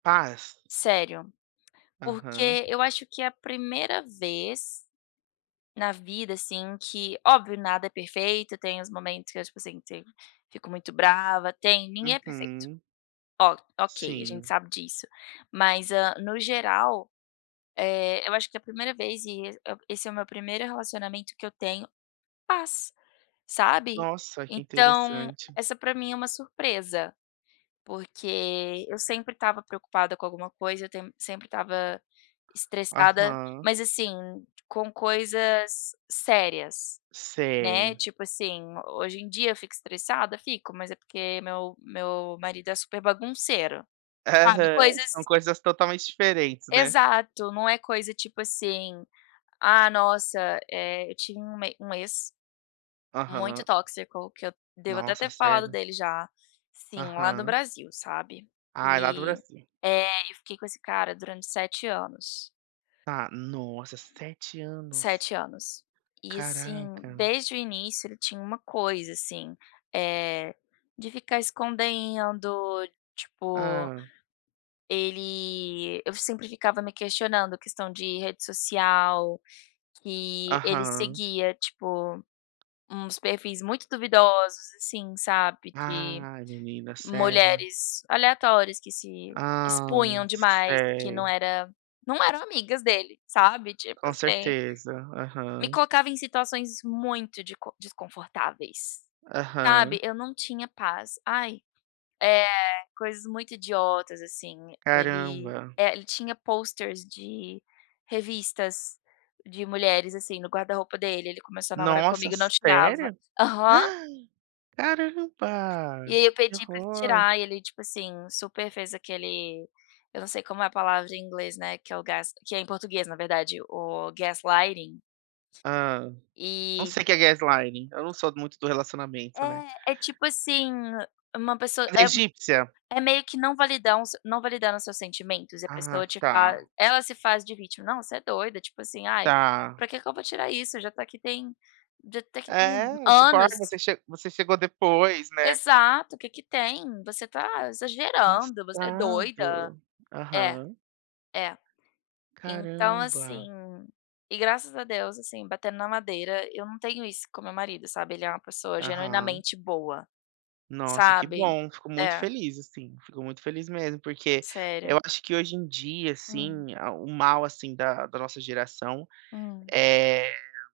Paz. Sério, Aham. porque eu acho que é a primeira vez na vida, assim, que, óbvio nada é perfeito, tem os momentos que eu, tipo assim, te fico muito brava, tem ninguém é perfeito. Uhum. O ok, a gente Sim. sabe disso. Mas, hã, no geral, eh, eu acho que é primeira vez, e es esse é o meu primeiro relacionamento que eu tenho paz, sabe. Nossa, que Então interessante. essa pra mim é uma surpresa, porque eu sempre estava preocupada com alguma coisa, eu te sempre estava estressada, Aham. mas, assim, com coisas sérias, né. Sei. Tipo assim, hoje em dia eu fico estressada? Fico, mas é porque meu meu marido é super bagunceiro, sabe, Aham, são coisas coisas totalmente diferentes, né. Exato. Não é coisa, tipo assim, ah, nossa, eh, eu tinha uma um ex muito Aham. tóxico, que eu devo até Nossa, ter falado sério? dele já sim, lá do Aham. Brasil, sabe. Ah, é lá do E, Brasil. eh, eu fiquei com esse cara durante 7 anos. Tá. Nossa, 7 anos. 7 anos e, assim, Caraca. desde o início ele tinha uma coisa, assim, eh, de ficar escondendo. Tipo, Hã. ele eu sempre ficava me questionando, questão de rede social, que ele Aham. seguia, tipo, uns perfis muito duvidosos, assim, sabe de Ai, menina, sério? mulheres aleatórias que se Ah, expunham demais, e que não sei. era não eram amigas dele, sabe, tipo Com assim. certeza. Me Aham. colocava em situações muito deco desconfortáveis, sabe. Aham. Eu não tinha paz, ai, eh, coisas muito idiotas, assim. Ele, Caramba. eh, ele tinha pôsteres de revistas de mulheres, assim, no guarda-roupa dele, ele começou a namorar Nossa, comigo, não tirava sério? aham. E Caramba, aí eu que pedi pra ele horror. tirar e ele, tipo assim, super fez aquele eu não sei como é a palavra em inglês, né, que é o gás que é em português na verdade, o gaslighting. Hã. Não E sei o que é gaslighting. Eu não sou muito do relacionamento, né. É, é, tipo assim, uma pessoa Fazer a é m egípcia? é meio que não validam o seu não validando os seus sentimentos, e a Ah, pessoa te fa tá. ela se faz de vítima: "Não, você é doida, tipo assim, ai, Tá. pra que que eu vou tirar isso? Já tá aqui tem já tá aqui tem É, tipo: "Ai, anos". você che você chegou depois", né. Exato. "Que que tem? Você tá exagerando. Você é doida". Passado! É, Aham. é! Então, assim, Caramba. e graças a Deus, assim, batendo na madeira, eu não tenho isso com o meu marido, sabe, ele é uma pessoa Aham. genuinamente boa, Nossa, que sabe. bom. Fico muito É. feliz, assim, fico muito feliz mesmo, porque eu Sério. acho que hoje em dia, Hum. assim, ah, o mal, assim, da da nossa geração Hum. é